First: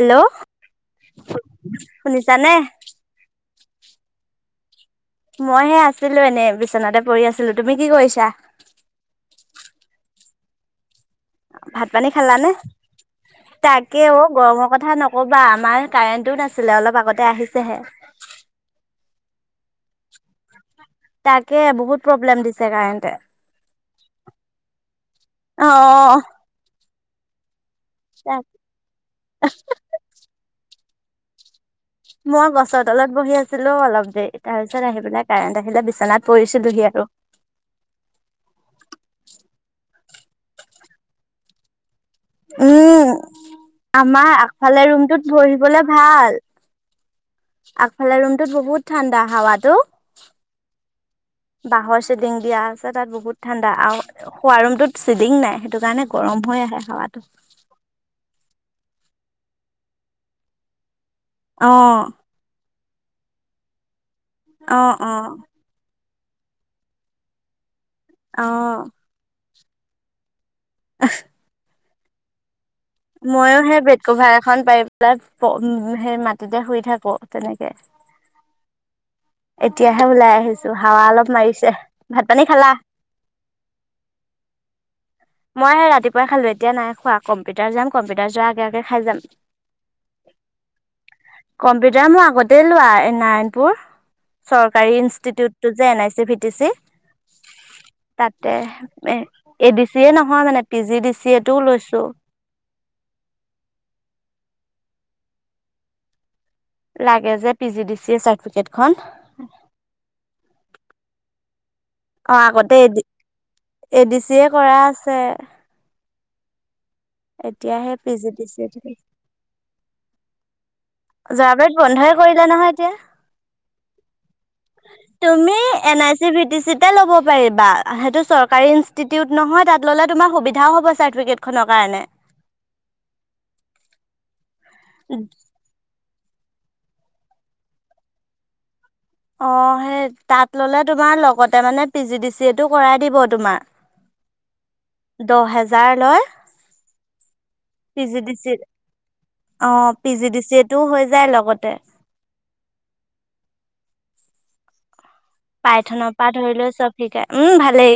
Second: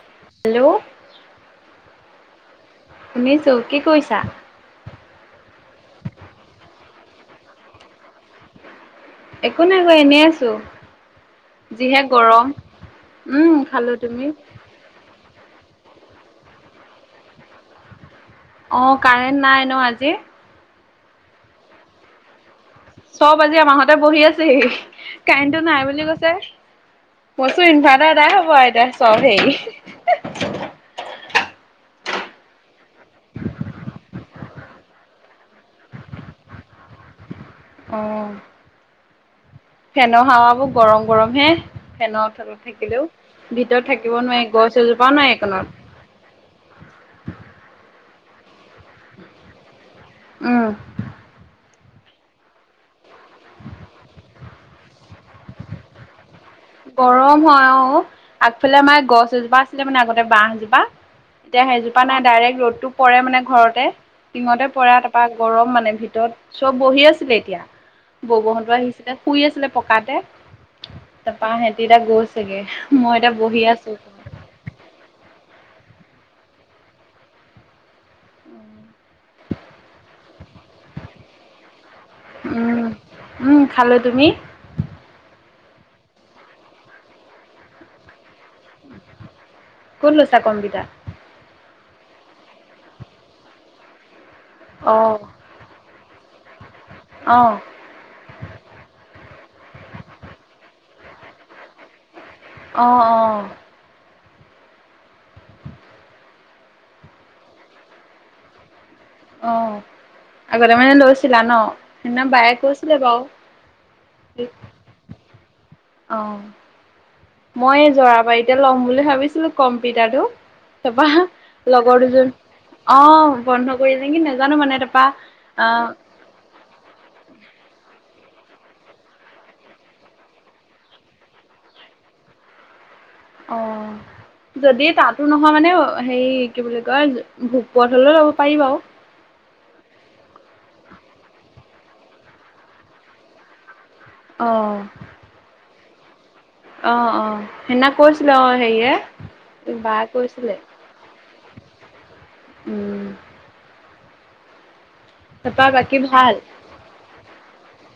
ইল্ল', hello, শুনিছা নে? শুনিছো কি কইছা? মই হে আছিলোঁ এনেই বিছনাতে পৰি আছিলোঁ তুমি কি কৰিছা? একো নাই মই এনেই আছোঁ। ভাত পানী খালানে? উম খালো তাকে তুমি অহ, গৰমৰ কথা নক ক'বা আমাৰ কাৰেণ্টেতোও নাছিলে অলপ আগতে আহিছেহে। অ, কাৰেণ্ট নাই ন' আজি? তাকে বহুত প্ৰব্লেম দিছে কাৰেন্ট। চব আজি আমাৰ ঘৰতে বহি আছে সি কাৰেণ্টো নাই বুলি অ' কৈছে কৈছো ইনভাৰ দাদাই তাক হ'ব আ এতিয়া চব হেই। মই গছৰ তলত বহি আছিলোঁ অলপ দেৰি তাৰ পিছত আহি পেলাই কাৰেণ্ট আহিলে বিছনাত পৰিছো [unintelligible] উম, ফেনৰ হাৱাবোৰ গৰম- গৰম হে ফেনত। তলত থাকিলেও উম, ভিতৰত থাকিব আমাৰ নোৱাৰি গছ আগফালে এজোপাও ৰুমটোত নাই একোনো। বহিবলে ভাল আগফালে ৰুমটোত বহুত ঠাণ্ডা হাৱাতো। উম, বাঁহৰ চেডিং দিয়া আছে তাত বহুত ঠাণ্ডা আওঁ শুৱা ৰুমতটোত চিডিং নাই সেইটো কাৰণে গৰম হৈ আহে। হাৱাটো গৰম হয় অহ, আগফালে আমাৰ গছ এজোপা আছিলে মানে আগতে বাঁহ এজোপা। এতিয়া অ সেইজোপা নাই ডাইৰেক্ট ৰ'দটো পৰে মানে ঘৰতে। টিঙতে অ পৰে আৰু অ তাৰপা গৰম মানে ভিতৰত চব বহি আছিলে এতিয়া অ বগহঁটো পৰা আহিছে। এ শুই আছিলে পকাতে। [unintelligible] তাপা হেহঁতি এতিয়া গৈছ চাগে মত ময়ো সেই বেড কভাৰ এখন পাৰি পেলাই উম, সেই মাটিতে শুই থাকো তেনেকে। এতিয়াহে ওলাই আহিছো হাৱা অলপ মাইছে। ভাত পানী খালা? উম উম খালো তুমি মই সে ৰাতিপুৱাই খালো এতিয়া নাই খোৱা কম্পিউটাৰ যাম কম্পিউটাৰ যোৱাৰ আগে- আগে খাই যাম। [inaudible] কোন লৈছা কম্পিউটা? কম্পিউটাৰ মই আগতেই লোৱা এই নাৰায়ণপুৰ। অ চৰকাৰী ইনষ্টিটিউটটো যে N I C V T C. অ তাতে এ এ ডি চি এ নহয় মানে P G D C A টোও লৈছো। অ', অ', লাগে যে P G D C A certificate খন। অ, আগতে মানে লৈছিলা ন? সিদনা অ বায়ে আগতে কৈচিলে বাওঁ এ ডি [unintelligible] আছে। অ, এতিয়া মই এ সেই পি জি ডি চি জৰাবাৰীতে এ ল'ম বুলি ভাবিছিলোঁ কম্পিটাৰটো। যোৱাবাৰত তাৰপা লগৰ বন্ধই দুজনী কৰিলে নহয় এতিয়া অ, বন্ধ কৰি যে কি নাজানো মানে তাৰপা তুমি অ, N I C B T চিতে ল'ব পাৰিবা সেইটো চৰকাৰী ইনষ্টিটিউট নহয় তাত ল'লে তোমাৰ সুবিধাও হ'ব চাটিফিকেট খনৰ কাৰণে। অ, যদি তাতো নহয় মানে অ অ, হেইকি বুলি কয় ভোক পোৱাত হ'লেও লব পাৰি বাৰু। অ, সেই তাত ল'লে তোমাৰ লগতে মানে পি জি ডি চি এটো কৰাই দিব তোমাৰ। অহ। দহ হেজাৰ লয়। অ, অ সেইদিনা পি জি ডি কৈছিলে চি অ' হেৰিয়ে বা কৈছিলে। টো হৈ যায় লগতে। উম। তাৰপা বাকী পাইথনৰ ভাল পৰা ধৰি লও চব শিকাই উম ভালেই।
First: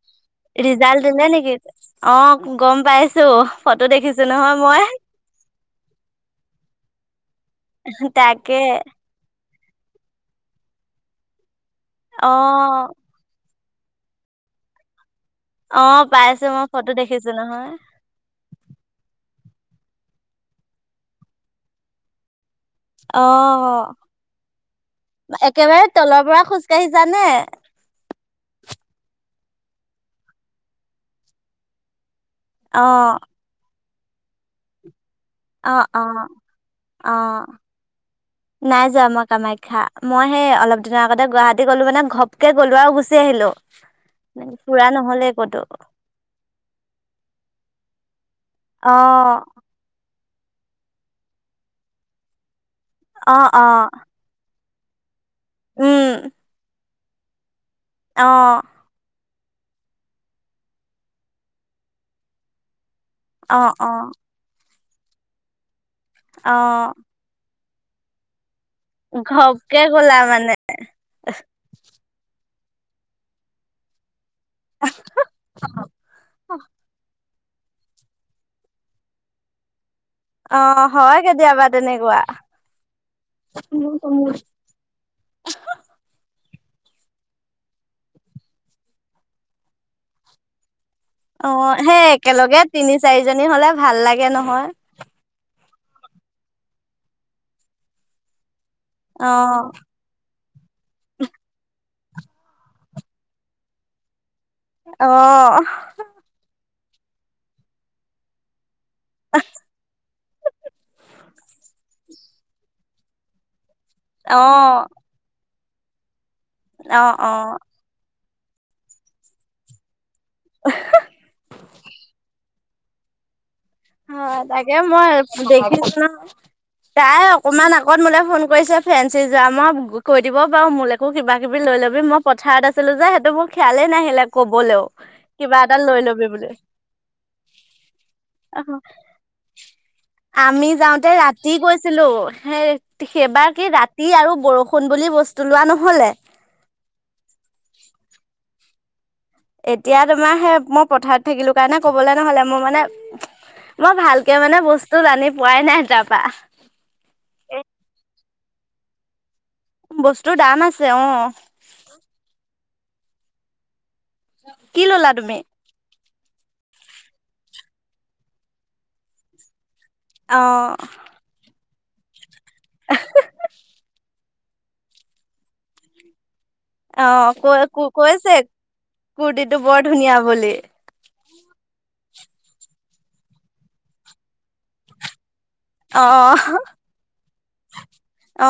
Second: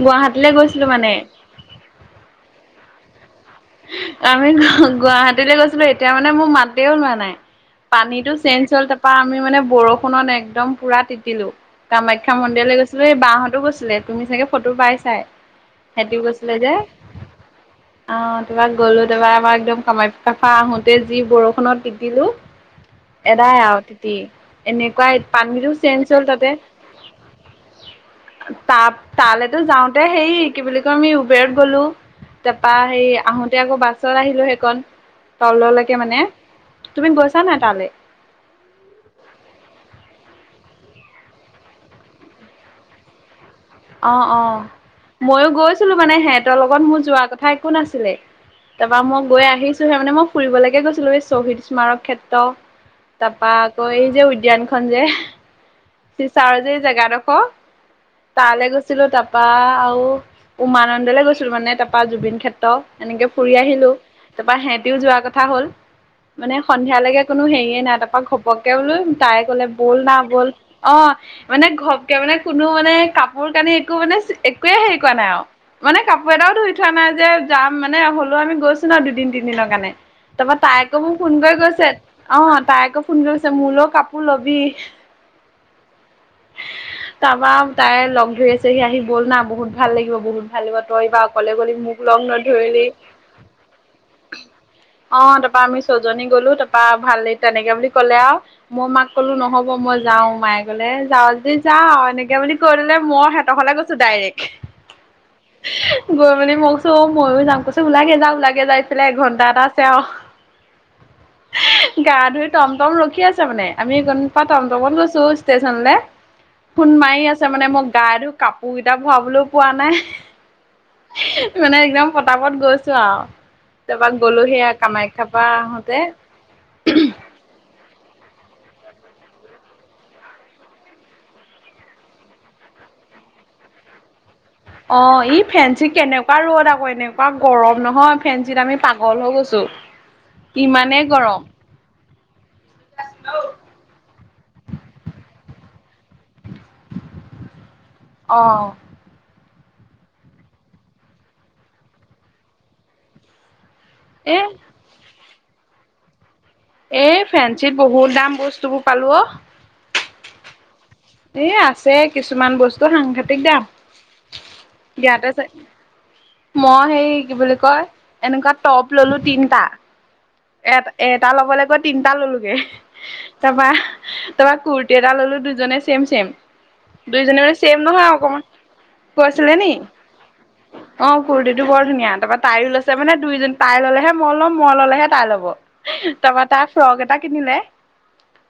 গুৱাহাটী। ৰিজাল্ট দিলে নেকি অ, গম পাইছো। ফটো দেখিছো আমি নহয় মই গুৱাহাটীলৈ গৈছিলো এতিয়া মানে মোৰ মাতেও লোৱা নাই। পানী টো তাকে চেঞ্জ হ'ল তাৰ তপা আমি মানে বৰষুণত একদম পুৰা তিতিলো, কামাখ্যা মন্দিৰলৈ অ' গৈছো। এই বাহঁতো গৈছিলে তুমি চাগে ফটো পাই চাই। অ' পাই আছো মই ফটো দেখিছো নহয়। অ' তাৰপা গ'লো। তাৰপা আমাৰ একদম কামাখ্যা পৰা আহোতে যি বৰষুণত তিতিলো। এদাই অ' আৰু তিতি এনেকুৱাই পানীটো একেবাৰে চেঞ্জ তলৰ হ'ল পৰা তাতে। খোজ কাঢ়িছানে? ত তালেতো যাওঁতে হেই কি বুলি কয় আমি উবেৰত গ'লো। তাৰপা হে অ' আহোতে আকৌ বাছত আহিলো সেইকণ। অ' তললৈকে মানে অ' তুমি অ' গৈছা নাই তালে। নাই যোৱা মই কামাখ্যা মই সেই অলপ দিনৰ আগতে গুৱাহাটী গলো মানে ঘপকে গ'লো আৰু গুচি আহিলো। অ, অ ফুৰা নহ'লে মইো ক'তো গৈছিলো মানে সিহঁতৰ লগত মোৰ যোৱাৰ কথা একো নাছিলে। তাৰপৰা মই অ' গৈ আহিছোহে মানে মোক। ফুৰিবলৈকে গৈছিলো এই শ্বহীদ স্মাৰক ক্ষেত্ৰ। অ' তাৰাপা অ' আকৌ এই যে উদ্যান উদ্যান খন যে উম চিচাৰ যে জেগা ডোখৰ। অ' তালৈ গৈছিলো তাৰপা আৰু উমানন্দলে গৈছিলো মানে তাৰাপা জুবিন ক্ষেত্ৰ এনেকে ফুৰি অ' আহিলো অ' তাৰপা সিহঁতিও যোৱা কথা হ'ল। মানে অ' সন্ধিয়ালৈকে কোনো হেৰিয়ে নাই তাৰপৰা ঘপককে বোলো তাই ক'লে ঘপকে ব'ল গ'লা না ব'ল। মানে অ, মানে ঘপকে মানে কোনো মানে কাপোৰ-কানি একো মানে একোৱে হেৰি কৰা নাই আৰু মানে কাপোৰ এটাও ধুই থোৱা নাই যে। যাম মানে হ'লেও আমি গৈছো ন দুদিন, তিনিদিনৰ কাৰণে। তাৰপৰা তাই অ' আকৌ মোক হয় ফোন কৰি কেতিয়াবা কৈছে তেনেকুৱা। অ' তাই আকৌ ফোন কৰি কৈছে মোলৈ কাপোৰ অ লবি। [unintelligible] তাৰপা তাই লগ ধৰি আছেহি আহি ব'ল না বহুত ভাল লাগিব বহুত ভাল লাগিব। তই ইবাৰ অকলে গলি মোক সেই লগ একেলগে নধৰিলি। তিনি চাৰিজনী হলে ভাল লাগে নহয় অ' তাৰপা আমি ছজনী গলো তাৰপা ভাল তেনেকে বুলি কলে আৰু মই মাক অ ক'লো নহ'ব মই যাও মায়ে কলে যাও যদি যা আৰু এনেকে বুলি কৈ দিলে। মই হেতঁৰ ঘৰলে গৈছো ডাইৰেক্ট। অ'। গৈ মানে মোক চ ময়ো যাম কৈছে ওলাগে যা, ওলাগে যা। বোলে এঘন্টা এটা আছে আৰু গা ধুই টম, টম ৰখি আছে মানে। আমি গপ অ টাউনত গৈছো ষ্টেচনলে ফোন অ মাৰি অ আছে মানে মোক তাইটো কাপোৰ কেইটা ভৰাবলৈ পোৱা নাই। মানে একদম ফটাফত গৈছ তাৰপা হয় গ'লো সেয়া তাকে মই কামাখ্যা পৰা দেখিছো আহোতে ন তাই অকমান আগত মোলে ফোন কৰিছে ফ্ৰেন্সি যাম আৰু মই কৈ দিব পাৰো মোলে আকৌ কিবা কিবি লৈ ল'বি। মই পথাৰত আছিলো যে সেইটো মোৰ খিয়ালেই নাহিলে। কবলৈও অ, ই কিবা এটা ফেঞ্চি লৈ লবি কেনেকুৱা বুলি ৰ'দ আকৌ এনেকুৱা গৰম নহয়। ফেঞ্চিত আমি পাগল হৈ গৈছো। আমি ইমানেই যাওঁতে গৰম ৰাতি গৈছিলো। হেই সেইবাৰ কি ৰাতি আৰু বৰষুণ বুলি বস্তু লোৱা নহ'লে। অ'। এতিয়া তোমাৰ সেই মই পথাৰত থাকিলো কাৰণে কবলৈ নহ'লে। মোৰ মানে মই ভালকে এ মানে বস্তু আনি পোৱাই নাই তাৰপা। এ ফেঞ্চিত বহুত দাম বস্তু বোৰ পালো অ। বস্তু দাম আছে অ, এই আছে কিছুমান বস্তু সাংঘাতিক দাম। কি ললা ইয়াতে তুমি চে মই সেই কি বুলি কয় এনেকুৱা টপ ল'লো তিনটা অ এট এ এটা ল'বলে গৈ তিনটা ল'লোগে তাৰপা- তাৰপা কুুৰ্তি এটা ল'লো দুজনে ছেম- ছেম অ দুইজনীৰে মানে কৈ ছেম নহয় কৈছে অকমা কুৰ্তিটো কৈছিলে নি? বৰ ধুনীয়া বুলি অ, কুৰ্তিটো বৰ ধুনীয়া তাৰপৰা তাইও লৈছে মানে দুইজনী তাই ললেহে মই লম মই ললেহে তাই ল'ব। অ তাৰপা তা ফ্ৰক এটা কিনিলে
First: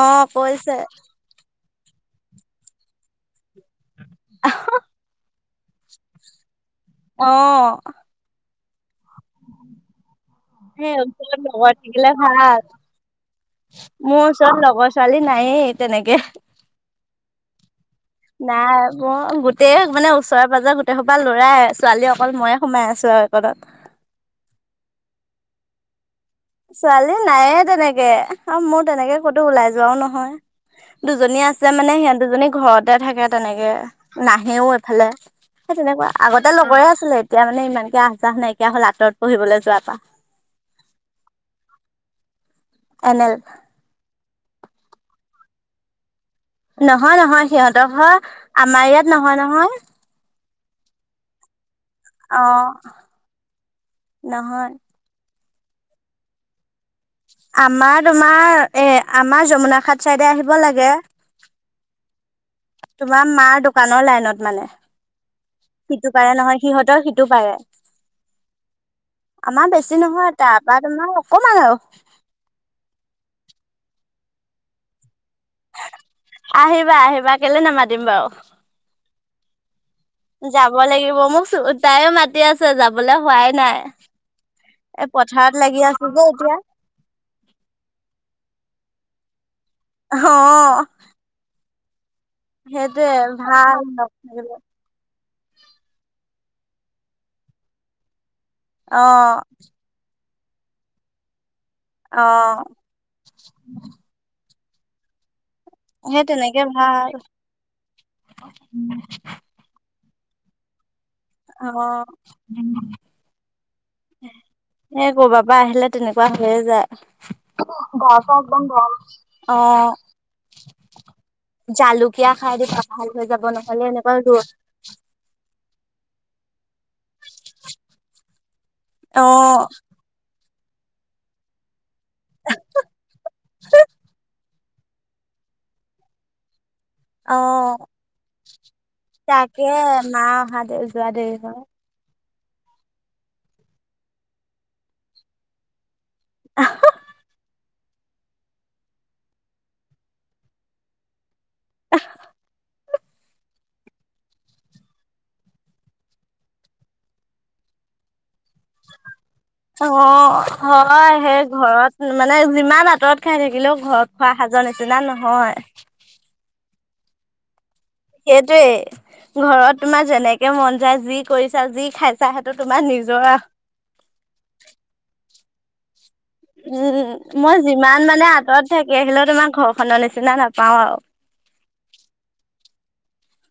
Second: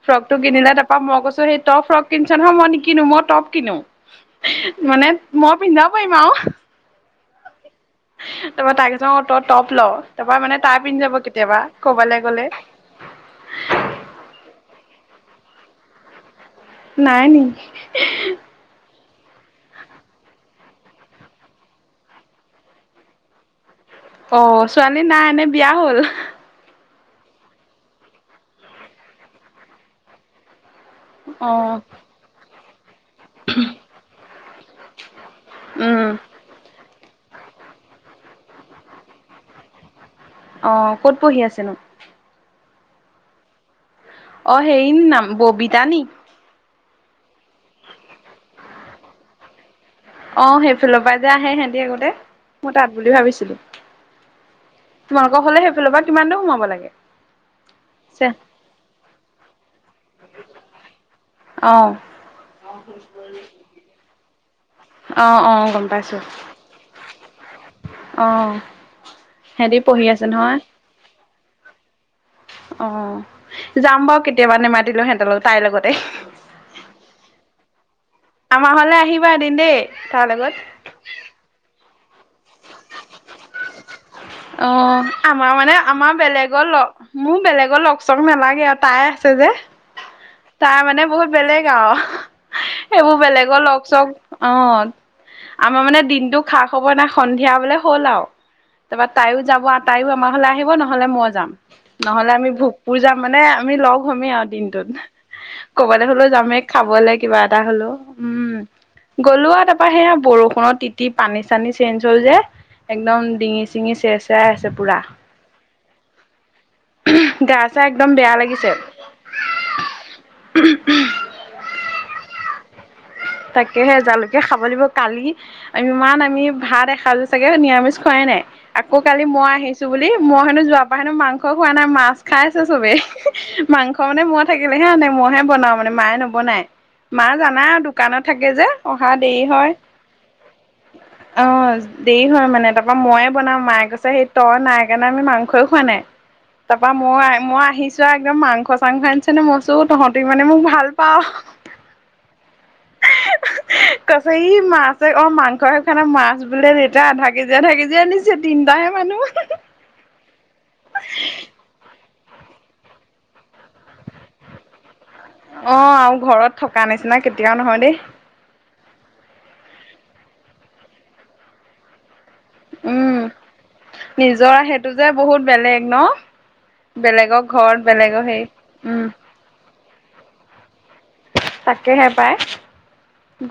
অ ফ্ৰক টো কৈছে কিনিলে তাৰপা মই কৈছো সেই তই ফ্ৰক কিনিছ নহয় মই নিকিনো মই টপ কিনো মানে মই পিন্ধি যাব পাৰিম আও। অ তাৰপা তাই কৈছে অ, তই টপ ল' তাৰ পা মানে তাই সেই পিন্ধি যাব ওচৰত কেতিয়াবা লগৰ থাকিলে কবালে গ'লে। ভাল মোৰ ওচৰত লগৰ ছোৱালী নায়ে তেনেকে। নাই নি [unintelligible] নাই মোৰ গোটেই মানে ওচৰেৰে পাঁজৰে গোটেই সোপা লৰাই ছোৱালী অকল ময়ে সোমাই আছো আৰু একণত। অ, ছোৱালী নাই নে বিয়া হ'ল? ছোৱালী নায়ে তেনেকে আৰু মোৰ তেনেকে ক'তো ওলাই যোৱাও নহয়। দুজনী অ আছে মানে সিহঁত দুজনী ঘৰত তে থাকে তেনেকে নাহেও এইফালে সেই উম তেনেকুৱা আগত তে লগৰে আছিলে এতিয়া মানে ইমানকে আহ যাহ নাইকিয়া হল আঁতৰত পঢ়িবলৈ যোৱাৰ পা। অ, ক'ত পঢ়ি আছেনো? এনেল অ, হেইৰ ন নাম ববিতা নি? নহয়- নহয় সিহঁতৰ হয় আমাৰ ইয়াত নহয়- নহয়। অ, সেইফালৰ পৰা যে আহে সিহঁতি আগতে অ মই তাত বুলি ভাবিছিলোঁ। নহয় তোমালোকৰ ফালে সেইফালৰ পৰা কিমান দূৰ সোমাব লাগে? আমাৰ চে তোমাৰ এ আমাৰ যমুনা খাট চাইডে আহিব লাগে অ', তোমাৰ মা দোকানৰ লাইনত মানে? অ অ গম সিটো পাইছো পাৰে নহয় সিহঁতৰ সিটো পাৰে। অ আমাৰ সিহঁতি বেছি পঢ়ি আছে নহয় তাপা তোমাৰ অকমান আওঁ। অ, যাম বাৰু কেতিয়াবা নেমাতিলেওঁ সিহঁতৰ লগত তাইৰ লগতে,। আহিবা -আহিবা কেলে নামাতিম বাও আমাৰ ঘৰলে আহিবা এদিন দেই? তাৰ লগত যাব লাগিব মোক তাইও মাতি আছে যাবলে হোৱাই নাই। অ, এই পথাৰত আমাৰ মানে লাগি আছো আমাৰ যে এতিয়া বেলেগৰ লগ মোৰ বেলেগৰ লগ চগ নেলাগে আৰু তাই আছে যে। তাৰ অ' মানে বহুত বেলেগ আও। সেইটোৱে সেইবোৰ বেলেগৰ ভাল লগ চক অ, থাকিলে। আমাৰ মানে দিনটো খা খবৰ নাই সন্ধিয়া বোলে হ'ল আওঁ তাপা অ' তাইও যাব তাইও আমাৰ ঘৰলে আহিব নহলে মই যাম নহলে আমি অ' ভোগপুৰ যাম মানে আমি লগ হমে আওঁ দিনটোত। ক'বাতে সেই হলেও যামেই তেনেকে ভাল খাবলে কিবা এটা হলো উম, গ'লো আৰু তাৰ অ, সেয়া বৰষুণত তিতি পানী চানি চেঞ্জ অ' হ'ল যে একদম ডিঙি -চিঙি চেৰ -চেৰাই আছে পুৰা। সেই কৰবাৰ পৰা আহিলে তেনেকুৱা হৈয়ে যায়। গা চা একদম বেয়া লাগিছে অ' [unintelligible] জালুকীয়া খাই দিবা ভাল হৈ যাব নহ'লে তাকেহে এনেকুৱা জালুকে ৰ খাব লাগিব কালি ইমান আমি ভাত এসাজু চাগে নিৰামিষ খোৱাই নাই আকৌ কালি মই অ' আহিছ ছো বুলি মই হেনো যোৱা পা হেনো মাংস খোৱা নাই মাছ খাই আছে চবেই মাংস মানে মই থাকিলেহে আনে মইহে বনাও মানে মায়ে নবনাই মাই জানাই অ' আৰু দোকানত থাকে যে, অহা দেৰি তাকে হয়। মা অহা দেৰি যোৱা দেৰি হয়। অ'। দেৰি হয় মানে। তাৰপা মইয়ে বনাওঁ। মাই কৈছে হেৰি তই নাই কাৰণে আমি মাংসই খোৱা নাই। তাৰপা মই- মই আহি চোৱা একদম মাংস - চাংস আনিছে নে, মই কৈছোঁ তহঁতি মানে মোক ভাল পাওঁ। [unintelligible] [inaudible] কৈছে ই মাছে- অ' মাংসহে খোৱা নাই। মাছ বোলে দেউতাই আধা কেজি - আধা কেজি আনি ছে। তিনটাহে মানুহ, হঁ-হঁ-হঁ। অ' হয়। সেই ঘৰত মানে যিমান আঁতৰত খাই থাকিলেও ঘৰত খোৱা সাজৰ নিচিনা নহয়। অ' আৰু ঘৰত থকা নিচিনা কেতিয়াও নহয় দেই। সেইটোৱে। ঘৰত তোমাৰ যেনেকে মন যায়, যি কৰিছা, যি খাই ছা, সেইটো তোমাৰ উম। নিজৰ আও নিজৰ সেইটো যে বহুত বেলেগ, ন'? উম, বেলেগৰ মই ঘৰত যিমান বেলেগৰ মানে হেৰি আঁতৰত থাকি উম। আহিলেও, তোমাৰ ঘৰখনৰ নিচিনা নাপাওঁ আও। তাকেহে পাই।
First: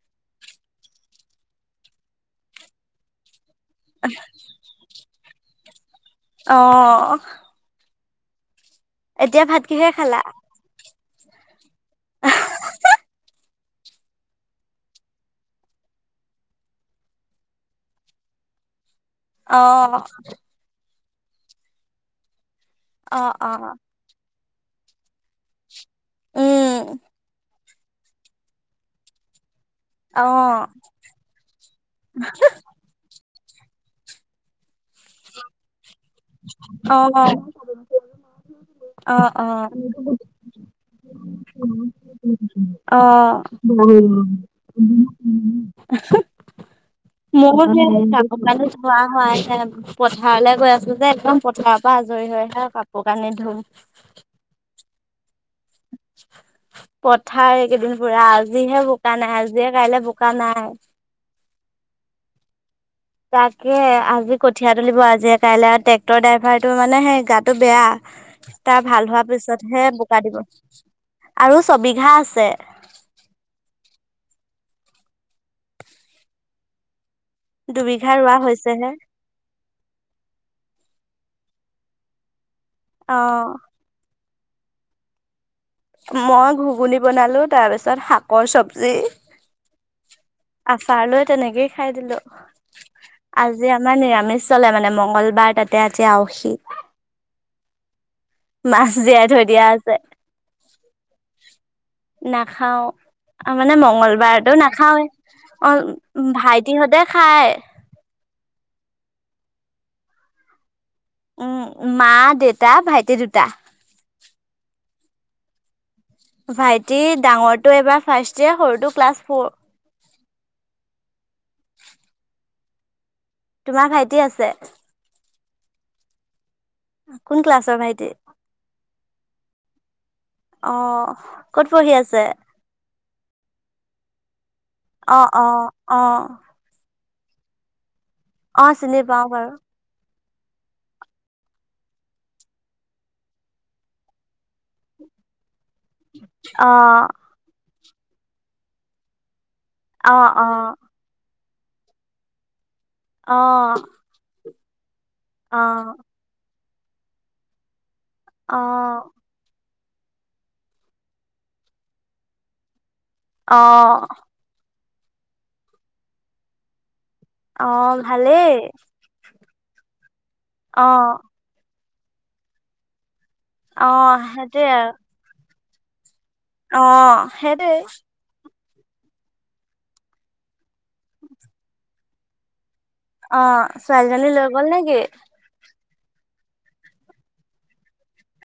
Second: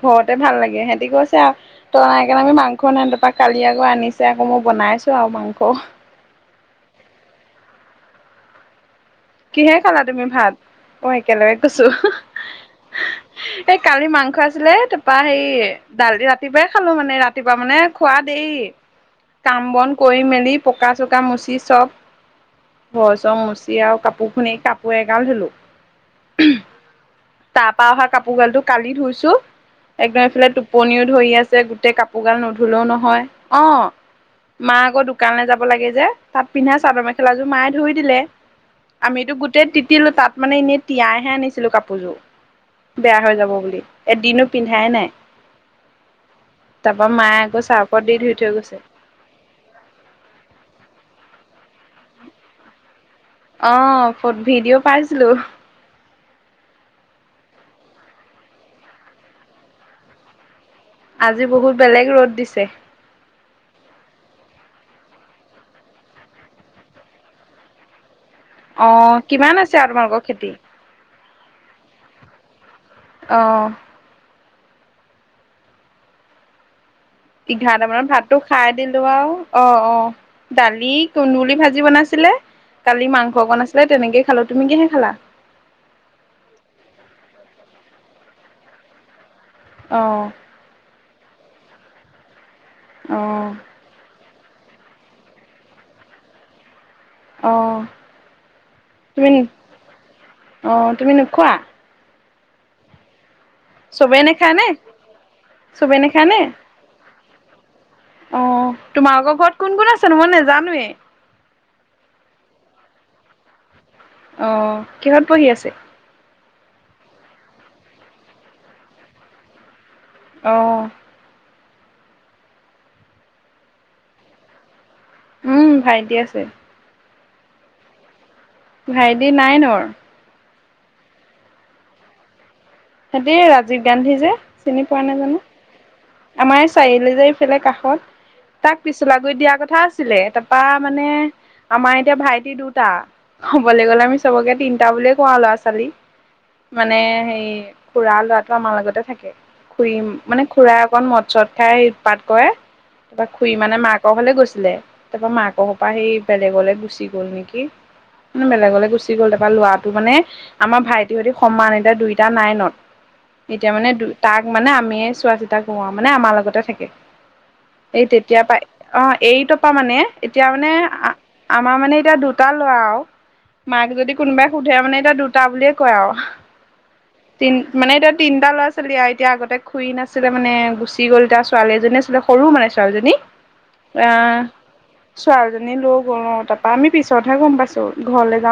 ঘৰতে ভাল লাগে। সেহতি কৈছে আৰু, তই নাই কাৰণে আমি মাংস নাই কালি আকৌ আনিছে। আকৌ মই বনাইছোঁ আৰু মাংস। অ'। কিহে খালা তুমি ভাত? অ' একেলগে কৈছোঁ। এই কালি মাংস আছিলে, তাপা হেৰি দালি ৰাতিপুৱাই খালোঁ মানে, ৰাতিপুৱা মানে খোৱা দেৰি অ কাম-বন কৰি মেলি, পকা-চকা মুচি চব অ ঘৰ-চৰ অ মচি আৰু পুখুৰীত কাপোৰ এগাল ধুলোঁ। উম। তাৰপা অহা কাপোৰ গালটো কালি ধুইছোঁ। একদম অ এইফালে টোপনিও ধৰি আছে, গোটেই কাপোৰগাল নুধুলও নহয়। অ', মা আকৌ দোকানলে যাব লাগে যে, তাত পিন্ধা চাদৰ মেখেলাযোৰ মায়ে ধুই দিলে। [inaudible] অ' আমিতো - অ', অ'। গোটেই তিতিলো [unintelligible] তাত মানে এনেই তিয়াইহে আনিছিলো কাপোৰযোৰ বেয়া হৈ [unintelligible] যাব বুলি এদিনো পিন্ধাই নাই তাৰপা মায়ে আকৌ চাৰ্ফত দি ধুই থৈ গৈছে হয়, এতিয়া পথাৰলে গৈ আছোঁ যে। একদম পথাৰৰ পৰা আজৰি হৈ হে কাপোৰ কানি ধুম অ' ফ- ভিডিঅ' পাইছিলোঁ। [unintelligible] পথাৰ একেইদিন পুৰা। আজিহে বোকা নাই। আজিয়ে কাইলে বোকা নাই। আজি বহুত বেলেগ ৰ'দ দিছে। তাকে, আজি কঠিয়া তুলিব আজিয়ে কাইলৈ আৰু ট্ৰেক্টৰ ড্ৰাইভাৰটো মানে সেই গাটো বেয়া। তাৰ অ ভাল হোৱাৰ কিমান আছে পিছতহে আৰু তোমালোকৰ বোকা দিব। খেতি আৰু ছবিঘা আছে। অ'। এঘাৰটামানৰ দুবিঘা ৰোৱা ভাতটো খাই হৈছেহে। দিলোঁ আও। অ' - অ', দালি, কুন্দুলি ভাজি বনাইছিলে। কালি মাংস অ', অকণ আছি লে তেনেকে খালোঁ, তুমি কিহে খালা? মই ঘুগুনী বনালোঁ, তাৰ পিছত শাকৰ চবজি। অ'। আচাৰ লৈ তেনেকেই খাই দিলোঁ। অ আজি আমাৰ নিৰামিষ চলে মানে মংগলবাৰ, তাতে আজি আউসী। অ'। মাছ জীয়াই তুমি থৈ দিয়া আছে। অ তুমি নোখোৱা নাখাওঁ। মানে চবেই মংগলবাৰতো নেখায় নে নাখাওঁৱে, অ' চবেই নেখায় নে ভাইটিহঁতে খায়। অ', তোমালোকৰ ঘৰত কোন - কোন আছেনো মই নেজানোৱে। উম, মা, দেউতা, ভাইটি দুটা। অ', কিহত পঢ়ি আছে? ভাইটি ডাঙৰটো এবাৰ ফাষ্ট ইয়েৰ, সৰুটো ক্লাছ ফ'ৰ। অ'। তোমাৰ ভাইটি আছে? উম, ভাইটি আছে। কোন ক্লাছৰ ভাইটি? ভাইটি নাইনৰ। অ', ক'ত পঢ়ি আছে? সিহঁতে ৰাজীৱ গান্ধী যে, চিনি পোৱা নাই অ জানো। অ অ আমাৰ এই চাৰিআলি যে আছিলে কাষত, অ তাক চিনি পাও পিছলাগুৰিত বাৰু দিয়া কথা আছিলে। তা পা মানে, আমাৰ এতিয়া ভাইটি দুটা। ক'বলৈ গ'লে, আমি চবকে তিনিটা বুলিয়ে কও আৰু, ল'ৰা - ছোৱালী। অ মানে হেৰি, খুৰাৰ ল'ৰাটো আমাৰ লগতে থাকে। অ খুৰীম- মানে অ খুৰা অকণ মদ - চদ খাই উৎপাত কৰে। তা অ খুৰী মানে মাক লে গৈছিলে। তাৰপা মাক অ ঘৰপা সেই বেলেগলে গুচি গ'ল নেকি। অ বেলেগলে গুচি গ'ল। তাপা ল'ৰাটো মানে আমাৰ ভাইটিহতি সমান। এতিয়া দুইটা নাইনত। অ এতিয়া মানে দু- তাক মানে আমিয়ে চোৱা-চিতা কৰোঁ আৰু, মানে আমাৰ লগতে থাকে। অ এই তেতিয়াৰ ভালেই পৰাই- অ' এইটৰ পা মানে, এতিয়া মানে অ আ আমাৰ মানে এতিয়া দুটা ল'ৰা আৰু। মাক অ যদি কোনোবাই সেইটোৱে সোধে আৰু মানে এতিয়া দু টা বুলিয়ে কয় আও। অ'। তিন- সেইটোৱে মানে এতিয়া তিনটা ল'ৰা-ছোৱালী আও। এতিয়া আগতে খুৰী নাছিলে মানে, গুচি গ'ল এতিয়া। ছোৱালী এজনী আছিলে সৰু মানে ছোৱালীজনী। অ ছোৱালীজনী আ- লৈ গ'ল নেকি ছোৱালীজনী লও গ'ল অ' তাত আমি পিছতহে গম পাইছোঁ। ঘৰলে যাও